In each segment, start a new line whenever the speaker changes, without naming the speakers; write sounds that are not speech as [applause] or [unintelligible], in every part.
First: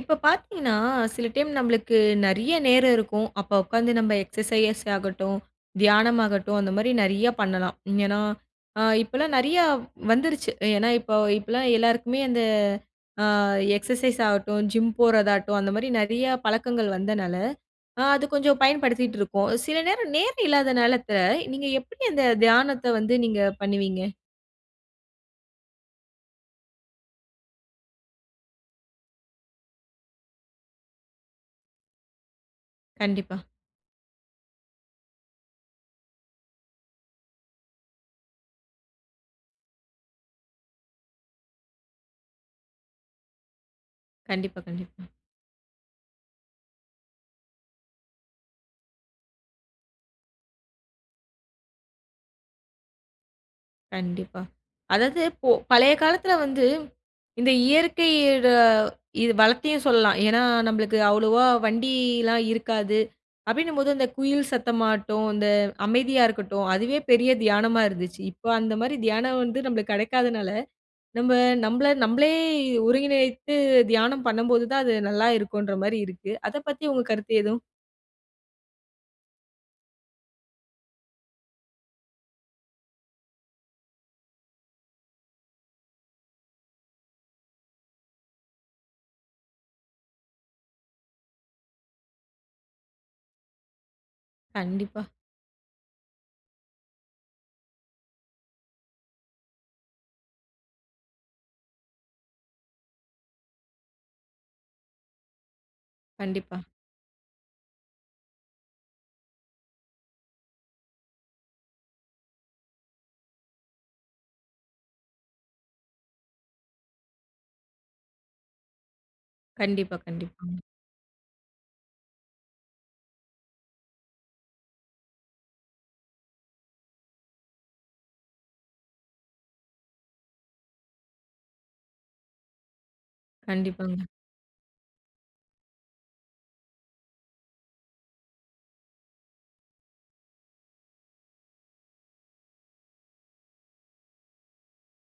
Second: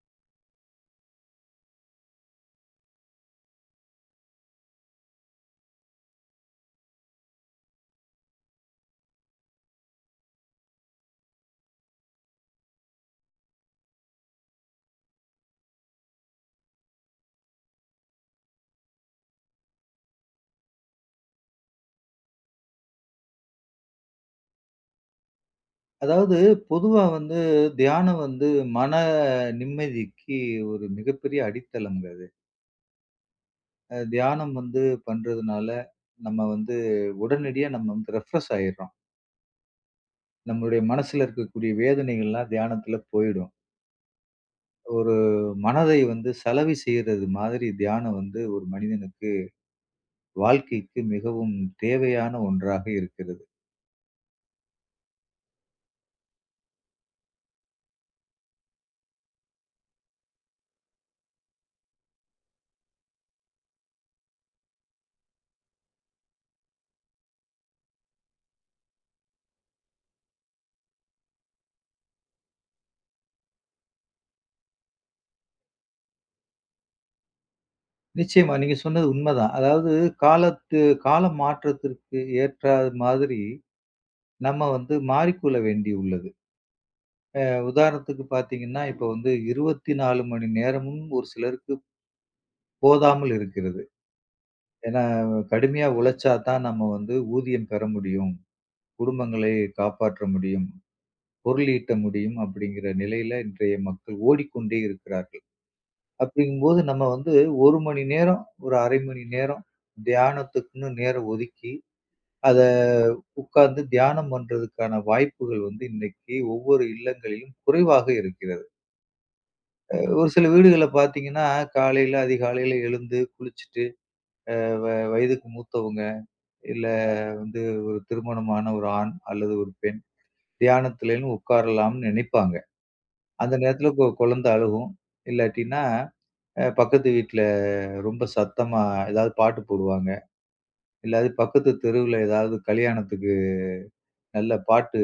இப்ப பாத்தீங்கன்னா, சில டைம் நம்ப்ளுக்கு நெறையா நேரம் இருக்கும். அப்போ உக்காந்து நம்ம எக்ஸ்ஸசைஸ் ஆகட்டும், தியானம் ஆகட்டும், அந்த மாரி நெறையா பண்ணலாம். ஏனா இப்பலாம் நெறையா வந்துருச்சு. ஏனா இப்போ இப்பலாம் எல்லாருக்குமே அந்த, அ எக்ஸ்ஸசைஸ் ஆகட்டும், ஜிம் போறதாட்டும் அந்த மாரி நெறையா பழக்கங்கள் வந்தனால, அது கொஞ்சம் பயன்படுத்திட்ருக்கோம். சில நேரம், நேரம் இல்லாத நாலத்த நீங்க எப்டி அந்த தியானத்த வந்து நீங்கப் பண்ணுவீங்க?
அதாவது பொதுவா வந்து, தியானம் வந்து மன நிம்மதிக்கு ஒரு மிகப்பெரிய அடித்தளம்ங்க அது.
கண்டிப்பா.
அ தியானம் வந்து பண்றதுனால நம்ம வந்து உடனடியா நம்ம வந்து ரெஃப்ரெஷ் ஆயிறோம். நம்முடைய மனசுல இருக்கக்கூடிய வேதனைகள்லாம் தியானத்துல போயிடும்.
கண்டிப்பா, கண்டிப்பா.
ஒரு மனதை வந்து சலவை செய்யறது மாதிரி, தியானம் வந்து ஒரு மனிதனுக்கு, வாழ்க்கைக்கு மிகவும் தேவையான ஒன்றாக இருக்கிறது.
கண்டிப்பா. அதாது போ பழைய காலத்துல வந்து, இந்த இயற்கையிட வளத்தையும் சொல்லலாம். ஏன்னா நம்பளுக்கு அவ்ளோவா வண்டிலாம் இருக்காது. அப்டின்னும் போது அந்த குயில் சத்தமாட்டும், அந்த அமைதியா இருக்கட்டும். அதுவே பெரிய தியானமா இருந்துச்சு. இப்போ அந்த மாரி தியானம் வந்து நம்ளுக்கு கெடைக்காதனால, நம்ம நம்மள நம்மளே ஒருங்கிணைத்து தியானம் பண்ணும்போது தான் அது நல்லா இருக்குன்ற மாரி இருக்கு. அத பத்தி உங்க கருத்து எதுவும்
நிச்சயமா. நீங்க சொன்னது உண்மதான். அதாவது காலத்து கால மாற்றத்திற்கு ஏற்றா மாதிரி, நம்ம வந்து மாறிக்கொள்ள வேண்டியுள்ளது. அ உதாரணத்துக்குப் பாத்தீங்கன்னா, இப்ப வந்து 24 மணி நேரமும் ஒரு சிலருக்கு போதாமல் இருக்கிறது. ஏன்னா
கண்டிப்பா.
கடுமையா உழைச்சா தான் நம்ம வந்து ஊதியம் பெற முடியும், குடும்பங்களை காப்பாற்ற முடியும், பொருள் ஈட்ட முடியும் அப்டிங்கிற நிலையில இன்றைய மக்கள் ஓடிக்கொண்டே இருக்கிறார்கள். அப்டிங்கும்
கண்டிப்பா.
போது நம்ம வந்து 1 மணி நேரம், ஒரு 0.5 மணி நேரம் தியானத்துக்குன்னு நேரம் ஒதுக்கி, அத உக்கார்ந்து தியானம் பண்றதுக்கான வாய்ப்புகள் வந்து இன்னைக்கு ஒவ்வொரு இல்லங்களிலும் குறைவாக இருக்கிறது. அ
கண்டிப்பா,
ஒரு சில
கண்டிப்பாங்க.
வீடுகள்ல பாத்தீங்கன்னா, காலையில அதிகாலையில எழுந்து குளிச்சுட்டு, அ வ வயதுக்கு மூத்தவுங்க, இல்ல வந்து ஒரு திருமணமான ஒரு ஆண் அல்லது ஒரு பெண் தியானத்துலனு உக்காரலாம்னு நெனைப்பாங்க. அந்த நேரத்துல ஒரு
கண்டிப்பாங்க.
கொ கொழந்தை அழுகும். இல்லாட்டின்னா, அ பக்கத்து வீட்டில ரொம்ப சத்தமா ஏதாவது பாட்டு போடுவாங்க. இல்லாட்டி பக்கத்து தெருவுல ஏதாவது கல்யாணத்துக்கு நல்ல பாட்டு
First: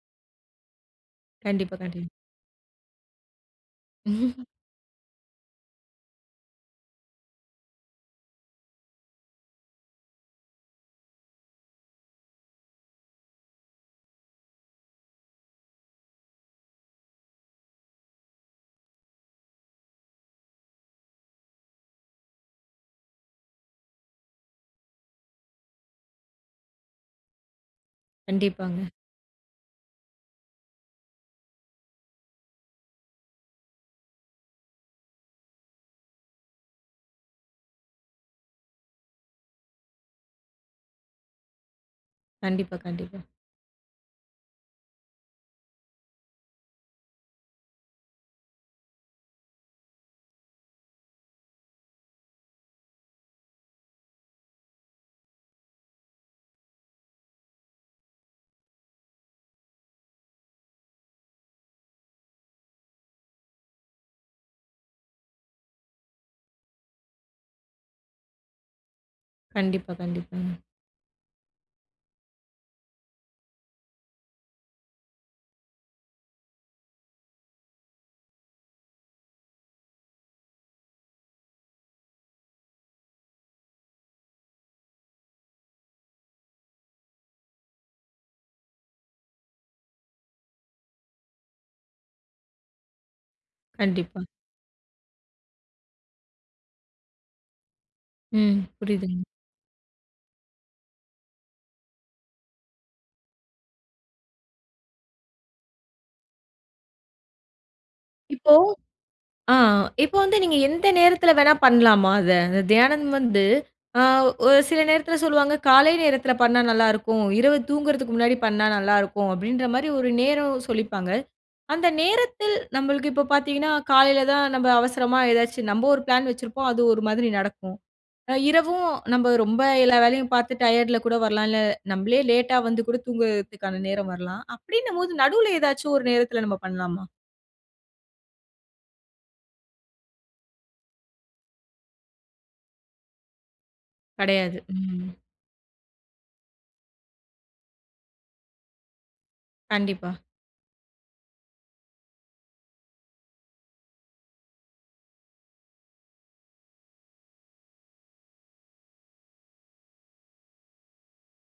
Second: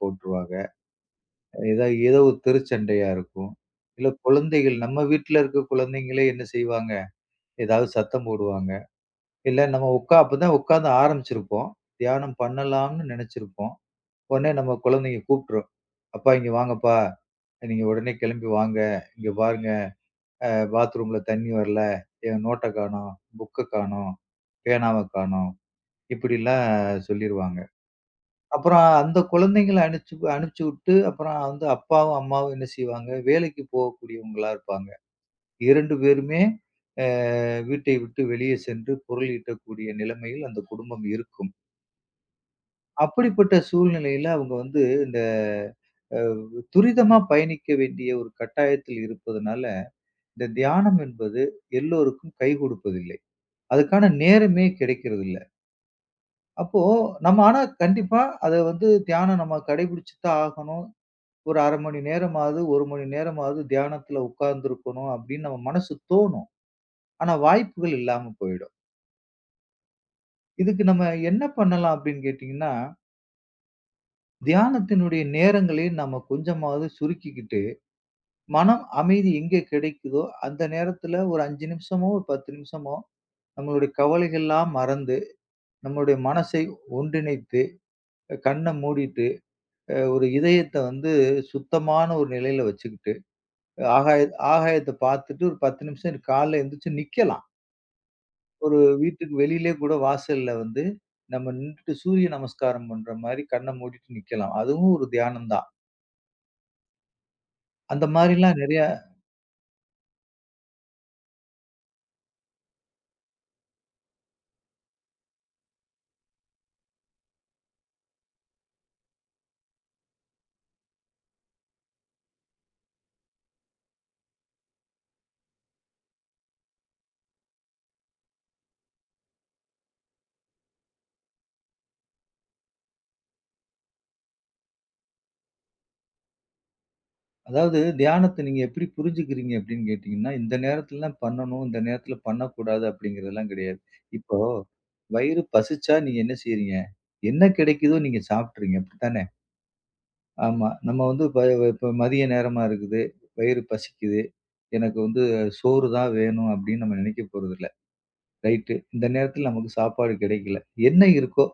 போட்டுருவாங்க.
கண்டிப்பா.
ஏதாவது
கண்டி
ஏதோ ஒரு தெருச்சண்டையா இருக்கும். இல்ல
[chuckles]
குழந்தைகள், நம்ம வீட்டுல இருக்கிற குழந்தைங்களே என்ன செய்வாங்க? ஏதாவது சத்தம் போடுவாங்க. இல்ல நம்ம உக்கா அப்பதான் உக்காந்து ஆரம்பிச்சிருப்போம். தியானம் பண்ணலாம்னு நெனச்சிருப்போம். உடனே நம்ம கொழந்தைங்க கூப்டுரும். "அப்பா இங்க வாங்கப்பா. நீங்க உடனே கிளம்பி வாங்க. இங்க பாருங்க. அ பாத்ரூம்ல தண்ணி வரல. என் நோட்ட காணோம். புக்க காணோம். பேனாவ காணோம்." இப்படியில்லாம் சொல்லிருவாங்க. அப்புறம்
கண்டிப்பாங்க.
அந்தக் குழந்தைங்கள அனிச்சு அனிச்சுட்டு அப்புறம் வந்து அப்பாவும் அம்மாவும் என்ன செய்வாங்க? வேலைக்கு போகக்கூடியவங்களா இருப்பாங்க. 2 பேருமே, அ வீட்டை விட்டு வெளியே சென்று பொருள் ஈட்டக்கூடிய நிலைமையில் அந்தக் குடும்பம் இருக்கும்.
கண்டிப்பா, கண்டிப்பா.
அப்படிப்பட்ட சூழ்நிலையில அவுங்க வந்து, இந்த அவ் துரிதமா பயணிக்க வேண்டிய ஒரு கட்டாயத்தில் இருப்பதுனால, இந்த தியானம் என்பது எல்லோருக்கும் கை கொடுப்பதில்லை. அதுக்கான நேரமே கிடைக்கிறதில்ல. அப்போ, நம்ம ஆனா கண்டிப்பா அத வந்து தியானம் நம்ம கடைபிடிச்சுத்தான் ஆகணும். ஒரு 0.5 மணி நேரமாவது, 1 மணி நேரமாவது தியானத்துல உக்கார்ந்து இருக்கணும், அப்டின்னு நம்ம மனசுக்கு தோணும். ஆனா வாய்ப்புகள் இல்லாம போயிடும்.
கண்டிப்பா, கண்டிப்பாங்க.
இதுக்கு நம்ம என்ன பண்ணலாம் அப்டின்னு கேட்டீங்கன்னா தியானத்தினுடைய நேரங்களை நம்ம கொஞ்சமாவது சுருக்கிக்கிட்டு, மனம் அமைதி எங்கே கிடைக்குதோ அந்த நேரத்துல ஒரு 5 நிமிஷமோ, ஒரு 10 நிமிஷமோ நம்முடைய கவலைகள்லாம் மறந்து, நம்முடைய மனசை ஒன்றிணைத்து, கண்ண மூடிட்டு, அ ஒரு இதயத்த வந்து சுத்தமான ஒரு நிலையில வச்சுக்கிட்டு, ஆகாய
கண்டிப்பா.
ஆகாயத்தை பாத்துட்டு ஒரு 10 நிமிஷம் காலை எந்திச்சு நிக்கலாம்.
ம்.
ஒரு
புரியுதுங்க.
வீட்டுக்கு வெளியிலே கூட வாசல்ல வந்து, நம்ம நின்னுட்டு சூரிய நமஸ்காரம் பண்ற மாரி கண்ண மூடிட்டு நிக்கலாம். அதுவும் ஒரு தியானம்தான். அந்த
இப்போ
மாரிலாம் நெறைய
ஆ, ஆ, இப்போ வந்து நீங்க எந்த நேரத்துல வேணா பண்ணலாமா அத? அந்த தியானம் வந்து, ஆ ஒரு சில நேரத்துல சொல்லுவாங்க. காலை நேரத்துல பண்ணா நல்லா இருக்கும். இரவு தூங்குறதுக்கு முன்னாடி பண்ணா நல்லா இருக்கும் அப்டின்ற மாரி ஒரு நேரம் சொல்லிப்பாங்க. அந்த நேரத்தில் நம்மளுக்கு இப்போ பாத்தீங்கன்னா, காலையில தான் நம்ப அவசரமா ஏதாச்சும் நம்ப ஒரு பிளான் வச்சிருப்போம். அது ஒரு மாதிரி நடக்கும். அ இரவும் நம்ம ரொம்ப எல்லா வேலையும் பாத்து டயர்டுல கூட வரலாம், இல்ல நம்மளே லேட்டா வந்து கூடத் தூங்குறதுக்கான நேரம் வரலாம், அப்டின்னு போது நடுவுல ஏதாச்சும் ஒரு நேரத்துல நம்ம பண்ணலாமா?
அதாவது, தியானத்த நீங்க எப்டி புரிஞ்சிக்கிறீங்க அப்டின்னு கேட்டீங்கன்னா, இந்த நேரத்துலலாம் பண்ணணும், இந்த நேரத்துல பண்ணக் கூடாது அப்டிங்கறதெல்லாம் கெடையாது. இப்போ
கெடையாது. ம்.
வயிறு பசிச்சா நீங்க என்ன செய்றீங்க? என்ன கிடைக்குதோ நீங்க சாப்ட்றீங்க. அப்டித்தான?
கண்டிப்பா.
ஆமா. நம்ம வந்து இப்ப இப்ப மதிய நேரமா இருக்குது. வயிறு பசிக்குது. எனக்கு வந்து சோறுதான் வேணும் அப்டின்னு நம்ம நெனைக்கப்போறது இல்ல. ரைட், இந்த நேரத்துல நமக்குச் சாப்பாடு கெடைக்கல. என்ன இருக்கோ,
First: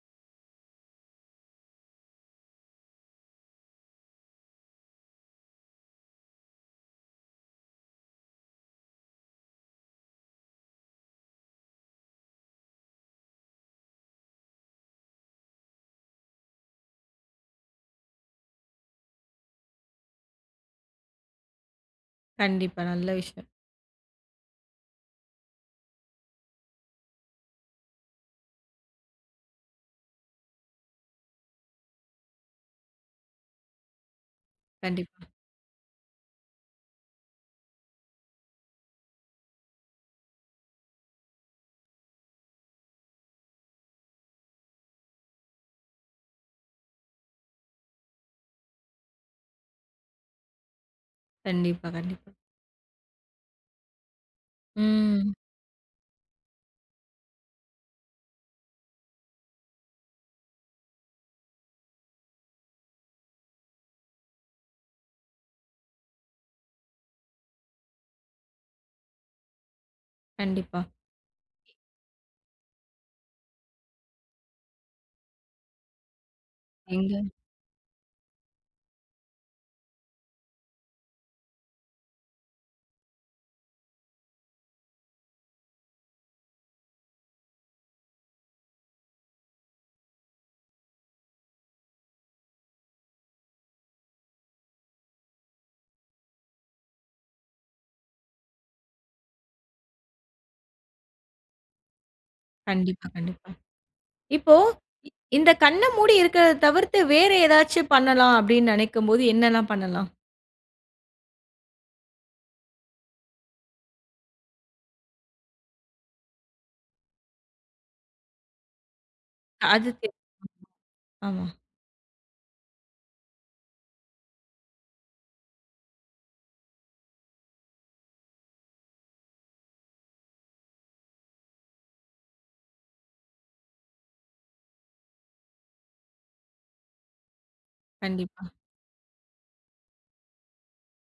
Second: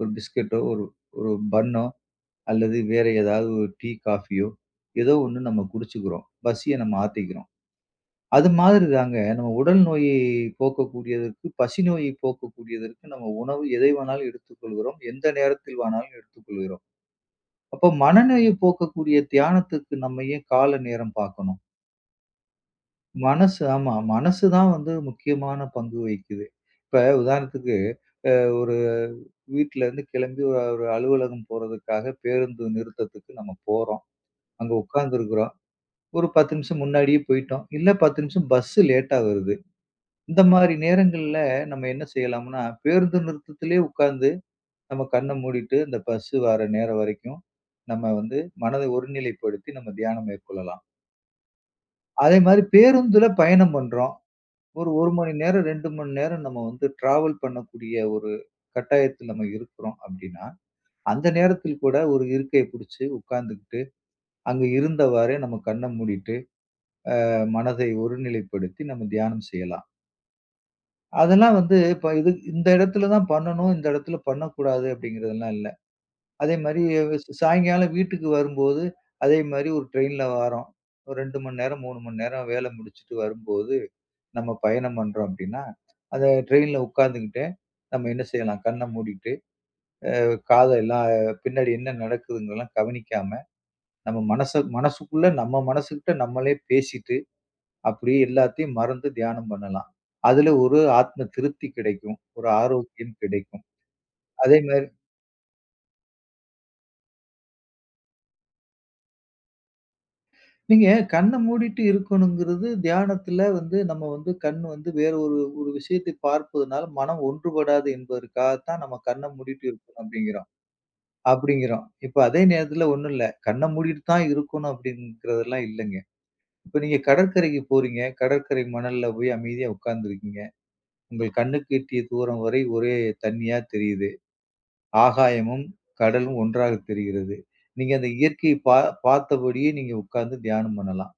ஒரு பிஸ்கட்டோ, ஒரு, ஒரு பன்னோ அல்லது வேற ஏதாவது ஒரு டீ, காஃபியோ, ஏதோ ஒண்ணு நம்ம குடிச்சுக்குறோம். பசிய நம்ம ஆத்திக்கிறோம். அது மாதிரிதாங்க நம்ம உடல் நோயை போக்கக்கூடியதற்கு, பசி நோயை போக்கக்கூடியதற்கு நம்ம உணவு எதைவானாலும் எடுத்துக் கொள்கிறோம், எந்த நேரத்தில்வானாலும் எடுத்துக் கொள்கிறோம். அப்போ மனநோயை போக்கக்கூடிய தியானத்துக்கு, நம்ம ஏன் கால நேரம் பாக்கணும்?
கண்டிப்பா. நல்ல விஷயம்.
மனசு ஆமா. மனசுதான் வந்து முக்கியமான பங்கு வகிக்குது. இப்ப உதாரணத்துக்கு, அ ஒரு வீட்டிலருந்து கிளம்பி ஒரு அலுவலகம் போறதுக்காகப் பேருந்து நிறுத்தத்துக்கு நம்ம போறோம். அங்கு உக்காந்து
கண்டிப்பா.
இருக்குறோம். ஒரு 10 நிமிஷம் முன்னாடியே போயிட்டோம். இல்ல, 10 நிமிஷம் பஸ்ஸு லேட்டா வருது. இந்த மாரி நேரங்கள்ல நம்ப என்ன செய்யலாம்னா, பேருந்து நிறுத்தத்திலே உக்கார்ந்து நம்ப கண்ண மூடிட்டு அந்த பஸ்ஸு வர்ற நேரம் வரைக்கும், நம்ப வந்து மனதை ஒருநிலைப்படுத்தி நம்ம தியானம் மேற்கொள்ளலாம்.
கண்டிப்பா, கண்டிப்பா.
அதே மாரி பேருந்துல பயணம் பண்றோம். ஒரு 1 மணி
ம்.
நேரம், 2 மணி நேரம் நம்ம வந்து ட்ராவல் பண்ணக்கூடிய ஒரு கட்டாயத்தில நம்ம இருக்குறோம் அப்டின்னா, அந்த நேரத்தில் கூட ஒரு இருக்கையை புடிச்சு உக்காந்துகிட்டு, அங்க இருந்தவாரே நம்ம கண்ண மூடிட்டு, அ மனத ஒருநிலைப்படுத்தி நம்ம தியானம் செய்யலாம்.
கண்டிப்பா.
அதெல்லாம் வந்து, இப்ப இது இந்த இடத்துல தான் பண்ணணும், இந்த இடத்துல பண்ணக்கூடாது அப்டிங்கிறதல்லாம் இல்ல. அதே மாரி,
எங்க?
சாயங்காலம் வீட்டுக்கு வரும்போது, அதே மாரி ஒரு ட்ரைனில்ல வாரோம். ஒரு 2 மணி நேரம், 3 மணி நேரம் வேல முடிச்சிட்டு வரும்போது, நம்ம பயணம் பண்றோம் அப்டின்னா, அந்த ட்ரைனில்ல உக்காந்துகிட்டே, நம்ம என்ன செய்யலாம், கண்ண மூடிட்டு, அ காதெல்லாம், பின்னாடி என்ன நடக்குதுங்கெல்லாம் கவனிக்காம, நம்ம மனச மனசுக்குள்ள, நம்ம மனசுக்கிட்ட நம்மளே பேசிட்டு, அப்டேயே எல்லாத்தயும் மறந்து தியானம் பண்ணலாம். அதுல ஒரு ஆத்ம திருப்தி கிடைக்கும். ஒரு
கண்டிப்பா,
ஆரோக்கியம்
கண்டிப்பா.
கிடைக்கும்.
இப்போ
அதே மாரி
இ இந்தக் கண்ண மூடி இருக்கறத தவிர்த்து வேற ஏதாச்சு பண்ணலாம், அப்டின்னு நெனைக்கும்போது என்னெல்லாம் பண்ணலாம்?
நீங்க கண்ண மூடிட்டு இருக்கணுங்கிறது, தியானத்துல வந்து நம்ம வந்து கண் வந்து வேற ஒரு, ஒரு விஷயத்த பார்ப்பதுனால மனம் ஒன்றுபடாது என்பதற்காகத்தான் நம்ம கண்ண மூடிட்டு
அது
இருக்கணும்
தெ
அப்டிங்கிறோம்
ஆமா.
அப்டிங்கிறோம். இப்ப அதே நேரத்துல ஒண்ணும் இல்ல. கண்ண மூடிட்டு தான் இருக்கணும் அப்டிங்கறது எல்லாம் இல்லங்க. இப்ப நீங்க கடற்கரைக்கு போறீங்க. கடற்கரை மணல்ல போய் அமைதியா உக்காந்துருக்கீங்க. உங்கள் கண்ணுக்கு எட்டிய தூரம் வரை ஒரே தண்ணியா தெரியுது. ஆகாயமும் கடலும் ஒன்றாகத் தெரிகிறது. நீங்க அந்த
கண்டிப்பா.
இயற்கைய பா பாத்தபடியே நீங்க உக்காந்து தியானம் பண்ணலாம்.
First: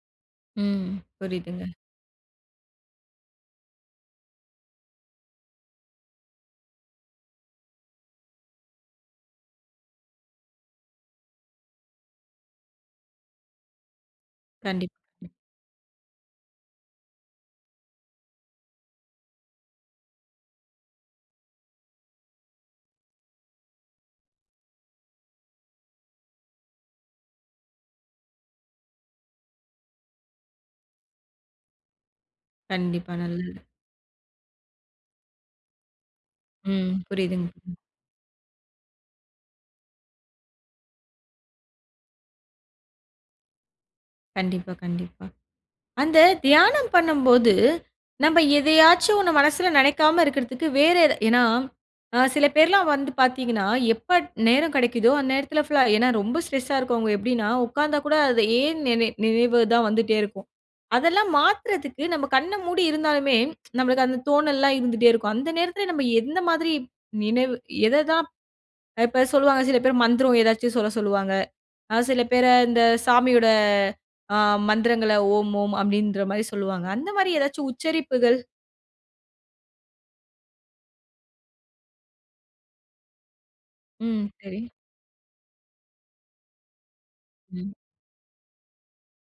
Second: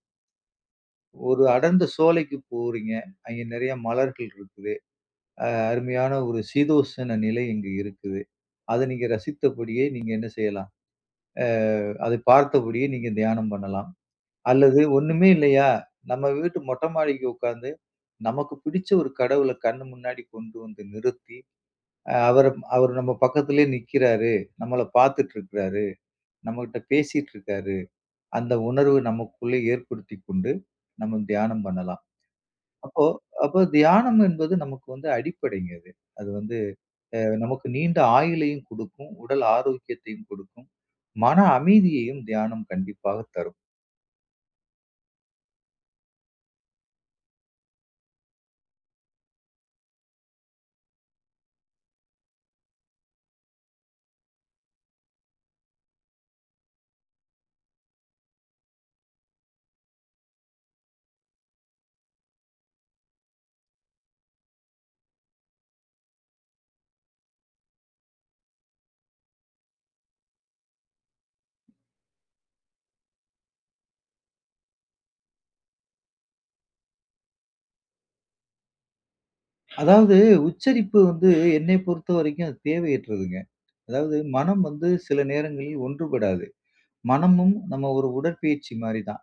ம்,
ஒரு
புரிதுங்க.
அடர்ந்த சோலைக்கு போறீங்க. அங்க நிறைய மலர்கள் இருக்குது. அ அருமையான ஒரு சீதோஷன நிலை இங்க இருக்குது. அத நீங்க ரசித்தபடியே நீங்க என்ன செய்யலாம்? அ அத பாத்தபடியே நீங்க தியானம் பண்ணலாம். அல்லது
கண்டிப்
ஒண்ணுமே இல்லையா, நம்ம வீட்டு மொட்டை மாடிக்கு உக்காந்து, நமக்கு பிடிச்ச ஒரு கடவுள கண்ணு முன்னாடி கொண்டு வந்து நிறுத்தி, அ அவர அவர் நம்ம பக்கத்துலயே நிக்கிறாரு, நம்மள பாத்துட்டு இருக்காரு, நம்மகிட்ட பேசிட்டு இருக்காரு, அந்த உணர்வு நமக்குள்ளே ஏற்படுத்திக்கொண்டு, நம்ம தியானம் பண்ணலாம். அப்போ
கண்டிப்பா, நல்லது.
அப்போ தியானம் என்பது நமக்கு வந்து அடிப்படைங்க இது. அது வந்து
ம்,
அ
புரிதுங்
நமக்கு நீண்ட ஆயுளையும் கொடுக்கும், உடல் ஆரோக்கியத்தையும் கொடுக்கும், மன அமைதியையும் தியானம் கண்டிப்பாகத் தரும்.
கண்டிப்பா, கண்டிப்பா. அந்தத் தியானம் பண்ணும்போது, நம்ப எதையாச்சும் ஒண்ணு மனசுல நினைக்காம இருக்குறதுக்கு வேற எத ஏன்னா, அ சில பேர்லாம் வந்து பாத்தீங்கன்னா, எப்ப நேரம் கிடைக்குதோ அந்த நேரத்துல ஃபுல்லா ஏன்னா ரொம்ப ஸ்ட்ரெஸா இருக்கவங்க எப்டின்னா, உக்காந்தா கூட அது ஏன் நினை நினைவு தான் வந்துட்டே இருக்கும். அதெல்லாம் மாத்துறதுக்கு நம்ப கண்ண மூடி இருந்தாலுமே, நம்பளுக்கு அந்தத் தோணல்லாம் இருந்துட்டே இருக்கும். அந்த நேரத்துல நம்ப எந்த மாதிரி நினைவு எத தான் இப்ப சொல்லுவாங்க, சில பேர் மந்திரம் எதாச்சும் சொல்லச் சொல்லுவாங்க. சில பேர இந்தச் சாமியோட அ மந்திரங்கள ஓம், ஓம் அப்டின்ற மாரி சொல்லுவாங்க, அந்த மாதிரி ஏதாச்சு உச்சரிப்புகள்
அதாவது, உச்சரிப்பு வந்து என்னைப் பொறுத்தவரைக்கும் அது தேவையற்றதுங்க. அதாவது,
ம், செரி.
மனம் வந்து சில நேரங்களில் ஒன்றுபடாது. மனமும்
ம்.
நம்ம ஒரு உடற்பயிற்சி மாதிரிதான்.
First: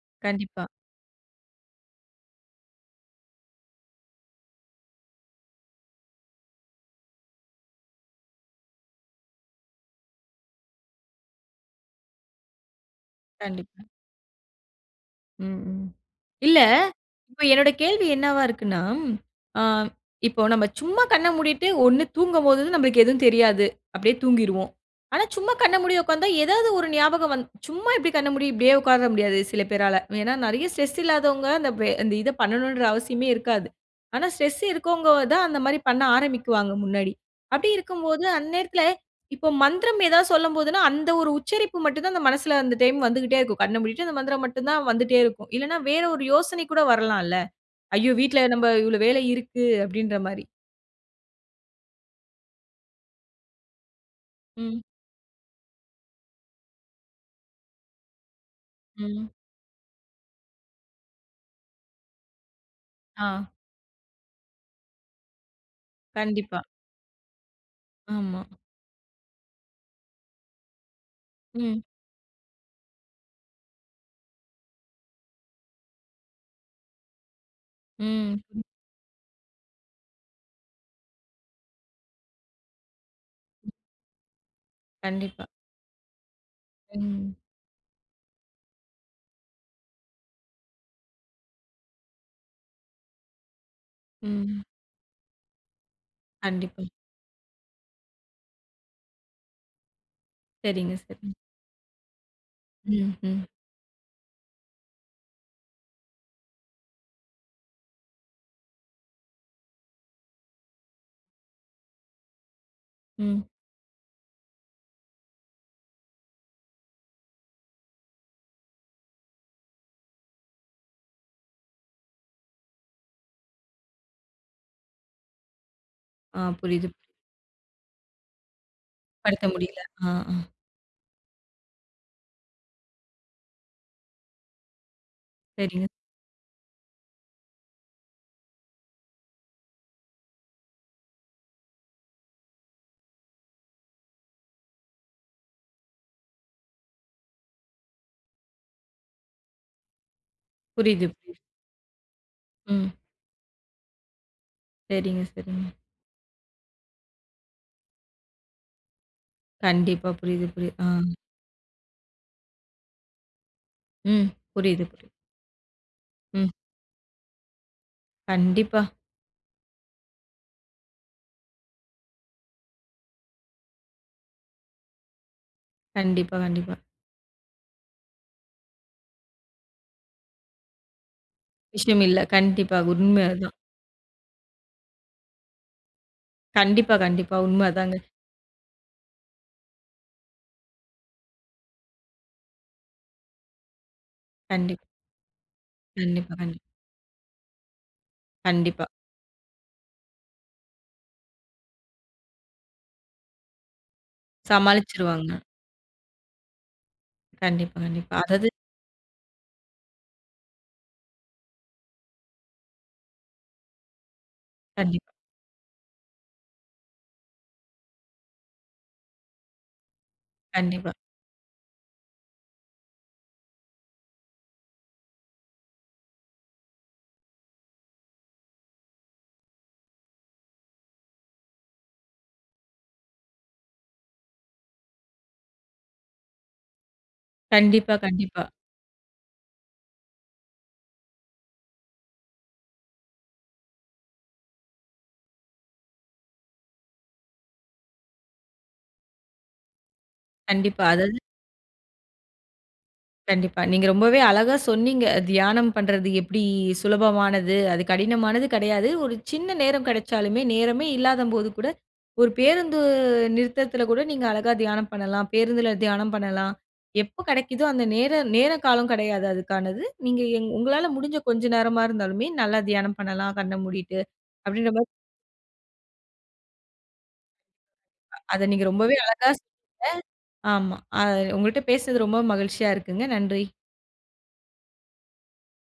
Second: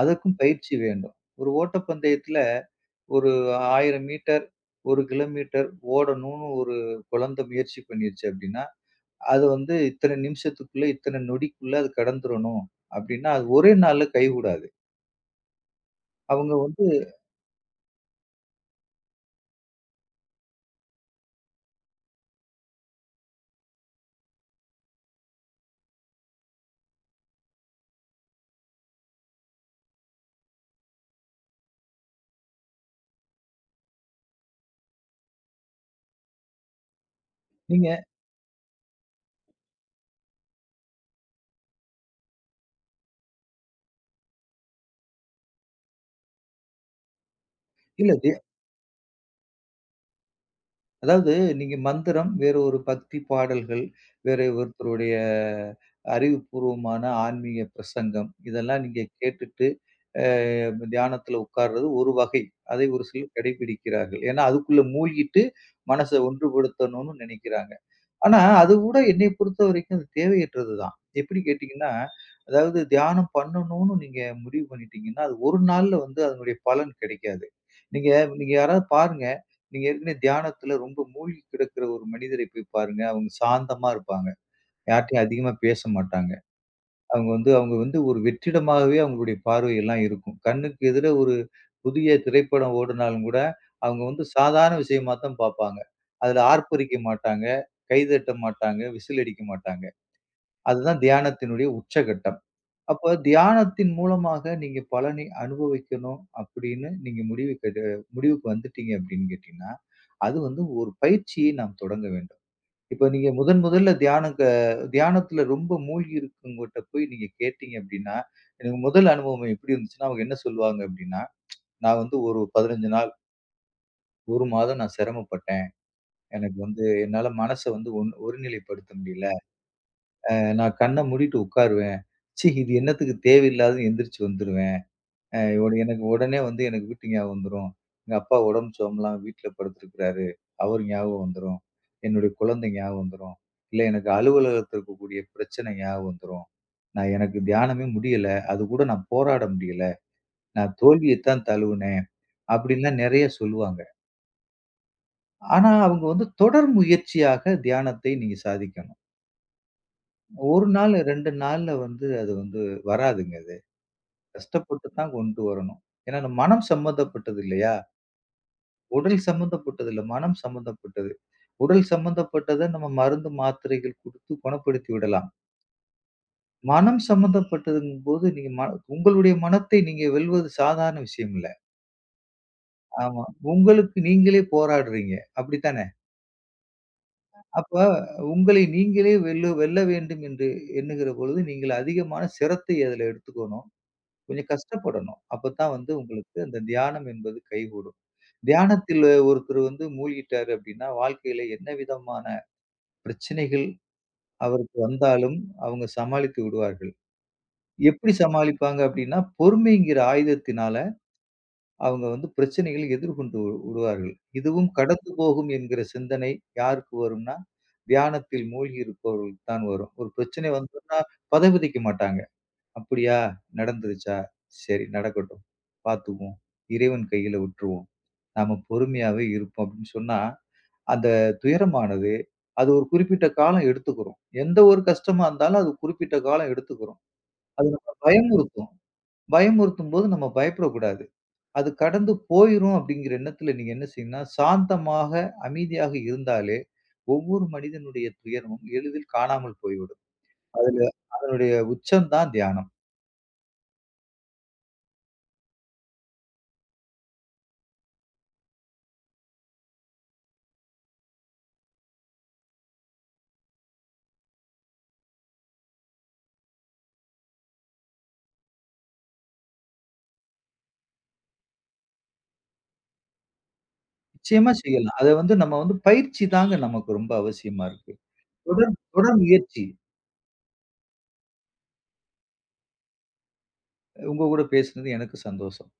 அதற்கும்
கண்டிப்பா.
பயிற்சி வேண்டும். ஒரு ஓட்டப்பந்தயத்துல, ஒரு 1,000 மீட்டர், 1 கிலோமீட்டர் ஓடணுன்னு ஒரு கொழந்த முயற்சி பண்ணிருச்சு அப்டின்னா, அது வந்து இத்தன நிமிஷத்துக்குள்ள இத்தன நொடிக்குள்ள அது கடந்துரணும் அப்டின்னா, அது ஒரே
கண்டிப்பா.
நாள்ல கை கூடாது.
ம், ம்.
அவுங்க
இல்ல,
வந்து
இப்போ என்னோட கேள்வி என்னவா இருக்குன்னா, அ இப்போ நம்ம சும்மா கண்ண மூடிட்டு, ஒண்ணு தூங்கும்போது நம்பளுக்கு எதுவும் தெரியாது. அப்டியே தூங்கிருவோம். ஆனா சும்மா கண்ண மூடி உக்காந்தா, ஏதாவது ஒரு ஞாபகம் வந் சும்மா எப்டி கண்ண மூடி இப்டியே உக்கார முடியாது சில பேரால. ஏன்னா, நெறையா ஸ்ட்ரெஸ் இல்லாதவங்க, அந்த வே அந்த இத பண்ணணுன்ற அவசியமே இருக்காது. ஆனா, ஸ்ட்ரெஸ் இருக்கவங்கதான் அந்த மாதிரி பண்ண ஆரம்பிக்குவாங்க முன்னாடி. அப்டி
நீங்க
இருக்கும்போது, அந்நேரத்துல, இப்போ மந்திரம் ஏதாவது சொல்லும்போதுன்னா, அந்த ஒரு உச்சரிப்பு மட்டும்தான், அந்த மனசுல அந்த டைம் வந்துகிட்டே இருக்கும். கண்ண மூடிட்டு அந்த மந்திரம் மட்டும்தான் வந்துட்டே இருக்கும். இல்லன்னா வேற ஒரு யோசனை கூட வரலாம்ல. அய்யோ!
இல்ல,.
வீட்டுல
[unintelligible]
நம்ம இவ்ளோ வேலை இருக்கு அப்டின்ற மாதிரி.
அதாவது நீங்க மந்திரம், வேற ஒரு பக்தி பாடல்கள், வேறே
ம்.
ஒருத்தருடைய, அறிவுப்பூர்வமான ஆன்மீக பிரசங்கம், இதெல்லாம் நீங்க
ம்.
கேட்டுட்டு அ தியானத்துல உக்கார்றது ஒரு வகை. அதை ஒரு சிலர்
அ.
கடைப்பிடிக்கிறார்கள். ஏன்னா அதுக்குள்ள மூழ்கிட்டு, மனச ஒன்று
கண்டிப்பா.
படுத்தனும்ன்னு நெனைக்கிறாங்க. ஆனா
ஆமா.
அதுக்கூட என்னையப் பொறுத்தவரைக்கும் தேவையற்றது தான். எப்டி
ம்.
கேட்டீங்கன்னா, அதாவது தியானம் பண்ணணும்ன்னு நீங்க முடிவு பண்ணிடீங்கன்னா, அது ஒரு நாள்ல வந்து அதனுடைய பலன் கிடைக்காது. நீங்க
ம்.
நீங்க
ம்.
யாரது பாருங்க, நீங்க ஏற்கனவே தியானத்துல ரொம்ப முழ்கி கிடக்கிற ஒரு மனிதரைப் போய்ப் பாருங்க. அவுங்க சாந்தமா இருப்பாங்க. யார்ட்டயும்
கண்டிப்பா.
அதிகமா பேச மாட்டாங்க. அவுங்க
ம்.
வந்து, அவங்க வந்து ஒரு வெற்றிடமாகவே அவுங்களுடையப் பார்வை எல்லாம் இருக்கும். கண்ணுக்கு எதிர ஒரு, புதிய திரைப்படம் ஓடுனாலும் கூட, அவுங்க வந்து
ம்.
சாதாரண விஷயமா தான் பாப்பாங்க. அதுல
கண்டிப்பா.
ஆர்ப்பரிக்க மாட்டாங்க, கை தட்ட மாட்டங்க, விசில் அடிக்க மாட்டாங்க. அது
சேரிங்க,
தான்
சரி.
தியானத்தினுடைய உச்சக்கட்டம். அப்ப
ம்ஹ்ம்.
தியானத்தின் மூலமாக நீங்க பலனை அனுபவிக்கணும் அப்டின்னு நீங்க முடிவு [unintelligible] முடிவுக்கு வந்துடீங்க அப்டின் கேட்டீங்கனா, அது வந்து ஒரு பயிற்சியை நாம் தொடங்கவேண்டும். இப்ப நீங்க
ம்.
முதன் முதல்ல தியானத்த தியானத்துல ரொம்ப மூழ்கி இருக்குறவங்கட்ட போய் நீங்க கேட்டீங்க அப்டின்னா, எனக்கு முதல் அனுபவம் எப்டி இருந்துஞ்சுன்னா அவுங்க என்ன சொல்வாங்க அப்டின்னா, [tsk] நான் வந்து ஒரு 15 நாள் 1 மாதம் நான் சிரமப்பட்டேன்.
அ,
எனக்கு வந்து,
புரிது.
என்னால மனசு வந்து ஒன் ஒருநிலை படுத்த முடில.
படுத்த முடியல. அ,
அ
அ.
நான் கண்ண மூடிட்டு உட்காருவேன். ச்சீ! இது என்னத்துக்கு தேவையில்லாததுன்னு எந்திரிச்சி வந்துருவேன். அ உன
சேரிங்க.
எனக்கு உடனே வந்து எனக்கு வீட்டு ஞாபகம் வந்துரும். எங்க அப்பா உடம்பு சரி சுகமில்லாம வீட்டுல படுத்துருக்குறாரு. அவரு ஞாபகம் வந்துரும். என்னோட குழந்தை ஞாபகம் வந்துரும். இல்ல எனக்கு அலுவலகத்துல இருக்கக்கூடிய பிரச்சனை ஞாபகம் வந்துரும். நான் எனக்கு தியானமே முடியல. அதுக் கூட நான் போராட முடியல. நான்
புரிது,
தோல்வியத்
புரிது.
தான் தழுவுனேன்.
ம்.
அப்படின்னுலாம் நெறய சொல்லுவாங்க.
சேரிங்க,
ஆனா,
சேரிங்க.
அவுங்க வந்து தொடர் முயற்சியாக தியானத்தை நீங்க சாதிக்கணும்.
கண்டிப்பா. புரிது,
1
புரிது, அ.
நாளு, 2 நாள்ல வந்து, அது வந்து வராதுங்க, அது.
ம், புரிது, புரிது.
கஷ்டப்பட்டுதான் கொண்டு வரணும். ஏன்னா, நம்
ம்.
மனம் சம்பந்தப்பட்டது இல்லையா?
கண்டிப்பா.
உடல் சம்பந்தப்பட்டது இல்ல, மனம் சம்பந்தப்பட்டது. உடல் சமந்தப்பட்டத நம்ம, மருந்து மாத்திரைகள் குடுத்து குணப்படுத்திவிடலாம்.
கண்டிப்பா, கண்டிப்பா.
மனம் சம்பந்தப்பட்டதுங்கபோது, நீங்க ம உங்களுடைய மனத்தை நீங்க வெல்வது சாதாரண விஷயம் இல்ல.
விஷயம் இல்ல. கண்டிப்பா, உண்ம
ஆமா.
அதான்.
உங்களுக்கு நீங்களே போராடுறீங்க, அப்டிதான?
கண்டிப்பா, கண்டிப்பா உண்ம
அப்ப,
அதாங்க.
உங்களை, நீங்களே வெல்லு வெல்ல வேண்டுமென்று என்னுகிற பொழுது, நீங்கள் அதிகமான சிரத்தை அதுல எடுத்துக்கணும். கொஞ்சம்
கண்டிப்
கஷ்டப்படணும். அப்பத்தான் வந்து
கண்டிப்பா.
உங்களுக்கு
கண்டிப்பா.
அந்த தியானம் என்பது கைக்கூடும்.
கண்டிப்பா.
தியானத்தில ஒருத்தர் வந்து மூழ்கிட்டாரு அப்டினா வாழ்க்கையில என்னவிதமான பிரச்சினைகள் அவருக்கு
சமாளிச்சுருவாங்க.
வந்தாலும், அவுங்க சமாளித்து விடுவார்கள்.
கண்டிப்பா,
எப்புடி
கண்டிப்பா. அதாது
சமாளிப்பாங்க அப்டினா, பொறுமைங்கிற ஆயுதத்தினால, அவுங்க வந்து பிரச்சினைகள் எதிர்கொண்டு விடுவார்கள். இதுவும்
கண்டிப்
கடந்து போகும் என்கிற சிந்தனை யாருக்கு வரும்னா, தியானத்தில் மூழ்கியிருப்பவர்களுக்கு தான் வரும். ஒரு பிரச்சினை
கண்டிப்பா.
வந்துட்னா, பதைபதைக்க மாட்டாங்க, அப்படியா நடந்துருச்சா, சரி நடக்கட்டும் பாத்துக்குவோம், இறைவன் கையில விட்ருவோம். நாம பொறுமையாவே இருப்போம் அப்டின் சொன்னா, அந்த துயரமானது அது ஒரு குறிப்பிட்ட காலம் எடுத்துகுரும். எந்த ஒரு கஷ்டமாருந்தாலும், அது குறிப்பிட்ட காலம் எடுத்துகுரும். அது நம்ம
கண்டிப்பா, கண்டிப்பா.
பயமுறுத்தும். பயமுறுத்தும் போது நம்ம பயப்படக்குடாது. அது கடந்து போயுரும் அப்டிங்குற என்னத்துல நீங்க என்ன செய்யணும்னா, சாந்தமாக, அமைதியாக இருந்தாலே, ஒவ்வொரு மனிதனுடைய துயரமும் எளிதில் காணாமல் போய் விடும். அதுல
கண்டிப்பா, அதாது
அதனுடைய உச்சம் தான் தியானம்.
கண்டிப்பா. நீங்க ரொம்பவே அழகா சொன்னீங்க. தியானம் பண்றது எப்டி சுலபமானது, அது கடினமானது கெடயாது. ஒரு சின்ன நேரம் கெடச்சாலுமே நேரமே இல்லாத போது கூட, ஒரு பேருந்து நிறுத்தத்துல கூட நீங்க அழகா தியானம் பண்ணலாம். பேருந்துல தியானம் பண்ணலாம். எப்ப கெடைக்குதோ அந்த நேர நேர காலம் கெடையாது. அதுக்கானது. நீங்க எங் உங்களால முடிஞ்ச கொஞ்ச நேரமாருந்தாலுமே நல்ல தியானம் பண்ணலாம். கண்ண மூடிட்டு
நிச்சயமா
அப்டின்றமா
செய்யலாம். அது வந்து நம்ம வந்து பயிற்சி தான்ங்க நமக்கு ரொம்ப அவசியமா இருக்கு.
அத நீங்க
தொடர்
ரொம்பவே
தொடர்
அழகா
முயற்சி.
சொன்னீஙஂக. ஆமா. உங்கள்ட பேசினது ரொம்ப மகிழ்ச்சியா இருக்குங்க. நன்றி.
உங்ககூட பேசுனது எனக்கு சந்தோஷம்.